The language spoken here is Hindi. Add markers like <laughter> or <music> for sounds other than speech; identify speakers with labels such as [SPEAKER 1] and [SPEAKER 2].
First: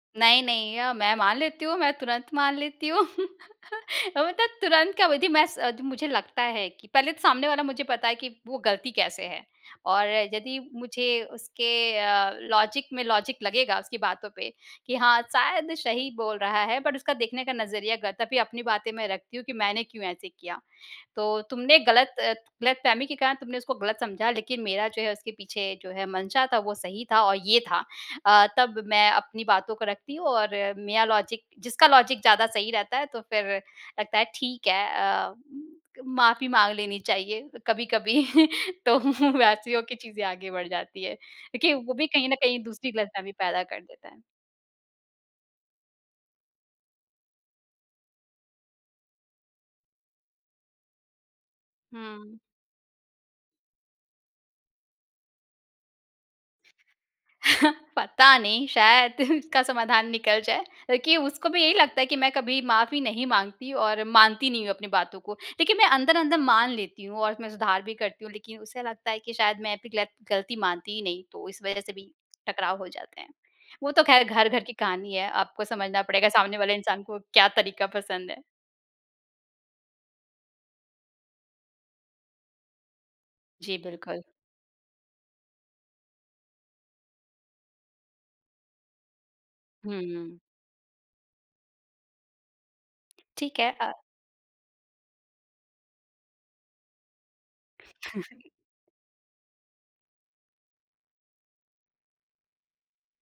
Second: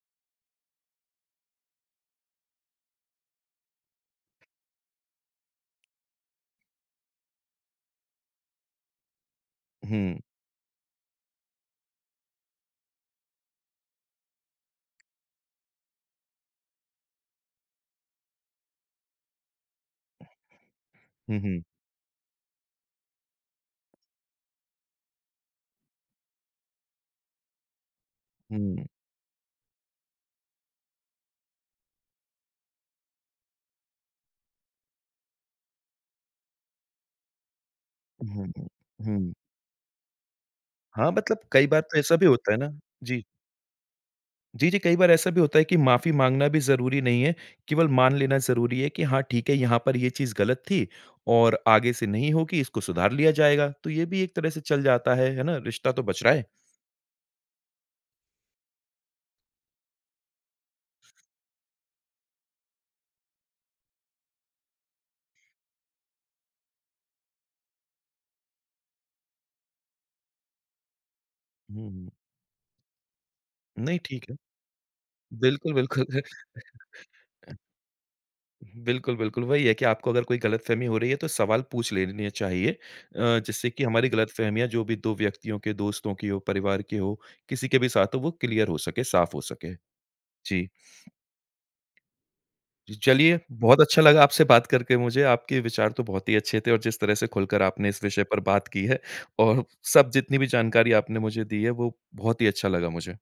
[SPEAKER 1] नहीं, नहीं। अ, मैं मान लेती हूँ, मैं तुरंत मान लेती हूँ। <chuckles> अ, मतलब तुरंत का वही थी मैस मुझे लगता है कि पहले तो सामने वाला मुझे पता है कि, वो गलती कैसे है? और
[SPEAKER 2] हुँ।
[SPEAKER 1] यदि मुझे उसके अ, लॉजिक में लॉजिक लगेगा, उसकी बातों पे कि हाँ, शायद सही बोल रहा है बट उसका देखने का नज़रिया गलत है, तभी अपनी बातें मैं रखती हूँ कि मैंने क्यों ऐसे किया।
[SPEAKER 2] हुँ,
[SPEAKER 1] तो
[SPEAKER 2] हुँ।
[SPEAKER 1] तुमने गलत अ, गलतफ़हमी के कारण तुमने उसको गलत समझा लेकिन मेरा जो है उसके पीछे जो है मंशा था, वो सही था, और ये था अ,
[SPEAKER 2] हुँ।
[SPEAKER 1] तब मैं अपनी बातों को रखती हूँ और मेरा लॉजिक जिसका लॉजिक ज़्यादा सही रहता है तो फिर लगता है ठीक है, अ, माफ़ी माँग लेनी चाहिए कभी-कभी,
[SPEAKER 2] उहुँ, हुँ।
[SPEAKER 1] <chuckles> तो
[SPEAKER 2] हुँ।
[SPEAKER 1] वैसी हो के चीज़ें आगे बढ़ जाती
[SPEAKER 2] हाँ,
[SPEAKER 1] है।
[SPEAKER 2] मतलब कई
[SPEAKER 1] देखिए
[SPEAKER 2] बार
[SPEAKER 1] वो
[SPEAKER 2] तो
[SPEAKER 1] भी
[SPEAKER 2] ऐसा भी
[SPEAKER 1] कहीं न
[SPEAKER 2] होता है
[SPEAKER 1] कहीं
[SPEAKER 2] ना
[SPEAKER 1] दूसरी
[SPEAKER 2] जी।
[SPEAKER 1] गलतफ़हमी पैदा कर देता है।
[SPEAKER 2] जी, जी। कई बार ऐसा भी होता है कि माफ़ी माँगना भी ज़रूरी नहीं है, केवल मान लेना ज़रूरी है कि हाँ, ठीक है यहाँ पर ये चीज़ गलत थी और आगे से नहीं
[SPEAKER 1] हुँ।
[SPEAKER 2] होगी, इसको सुधार लिया जाएगा। तो ये भी एक तरह से चल जाता है, है ना? रिश्ता तो बच रहा है।
[SPEAKER 1] <chuckles> पता नहीं, शायद इसका समाधान निकल जाए लेकि उसको भी यही लगता है कि मैं कभी माफ़ी नहीं माँगती और मानती नहीं हूँ अपनी बातों को। लेकिन मैं अंदर-अंदर मान लेती हूँ और मैं सुधार भी करती हूँ, लेकिन उसे लगता है कि शायद मैं अप गिलत गलती मानती ही नहीं, तो इस वज़ह
[SPEAKER 2] हुँ,
[SPEAKER 1] से भी
[SPEAKER 2] हुँ।
[SPEAKER 1] टकराव हो जाते हैं। वो
[SPEAKER 2] नहीं,
[SPEAKER 1] तो खैर
[SPEAKER 2] ठीक है।
[SPEAKER 1] घर-घर की कहानी है, आपको
[SPEAKER 2] बिल्कुल,
[SPEAKER 1] समझना
[SPEAKER 2] बिल्कुल।
[SPEAKER 1] पड़ेगा सामने वाले इंसान को क्या
[SPEAKER 2] <chuckles>
[SPEAKER 1] तरीका पसंद है?
[SPEAKER 2] बिल्कुल, बिल्कुल। वही है कि आपको अगर कोई गलतफ़हमी हो रही है तो सवाल पूछ लेने चाहिए। अ, जिससे
[SPEAKER 1] जी
[SPEAKER 2] कि हमारी
[SPEAKER 1] बिल्कुल।
[SPEAKER 2] गलतफ़हमियाँ जो भी 2 व्यक्तियों के दोस्तों की हो, परिवार की हो, किसी के भी साथ हो वो क्लियर हो सके, साफ़ हो सके।
[SPEAKER 1] हुँ।
[SPEAKER 2] जी। जी चलिए
[SPEAKER 1] ठीक है।
[SPEAKER 2] बहुत
[SPEAKER 1] अ
[SPEAKER 2] अच्छा लगा आपसे बात करके मुझे। आपके विचार तो बहुत ही अच्छे थे और जिस तरह से खुलकर आपने इस विषय पर
[SPEAKER 1] <chuckles>
[SPEAKER 2] बात की है। और सब जितनी भी जानकारी आपने मुझे दी है, वो बहुत ही अच्छा लगा मुझे।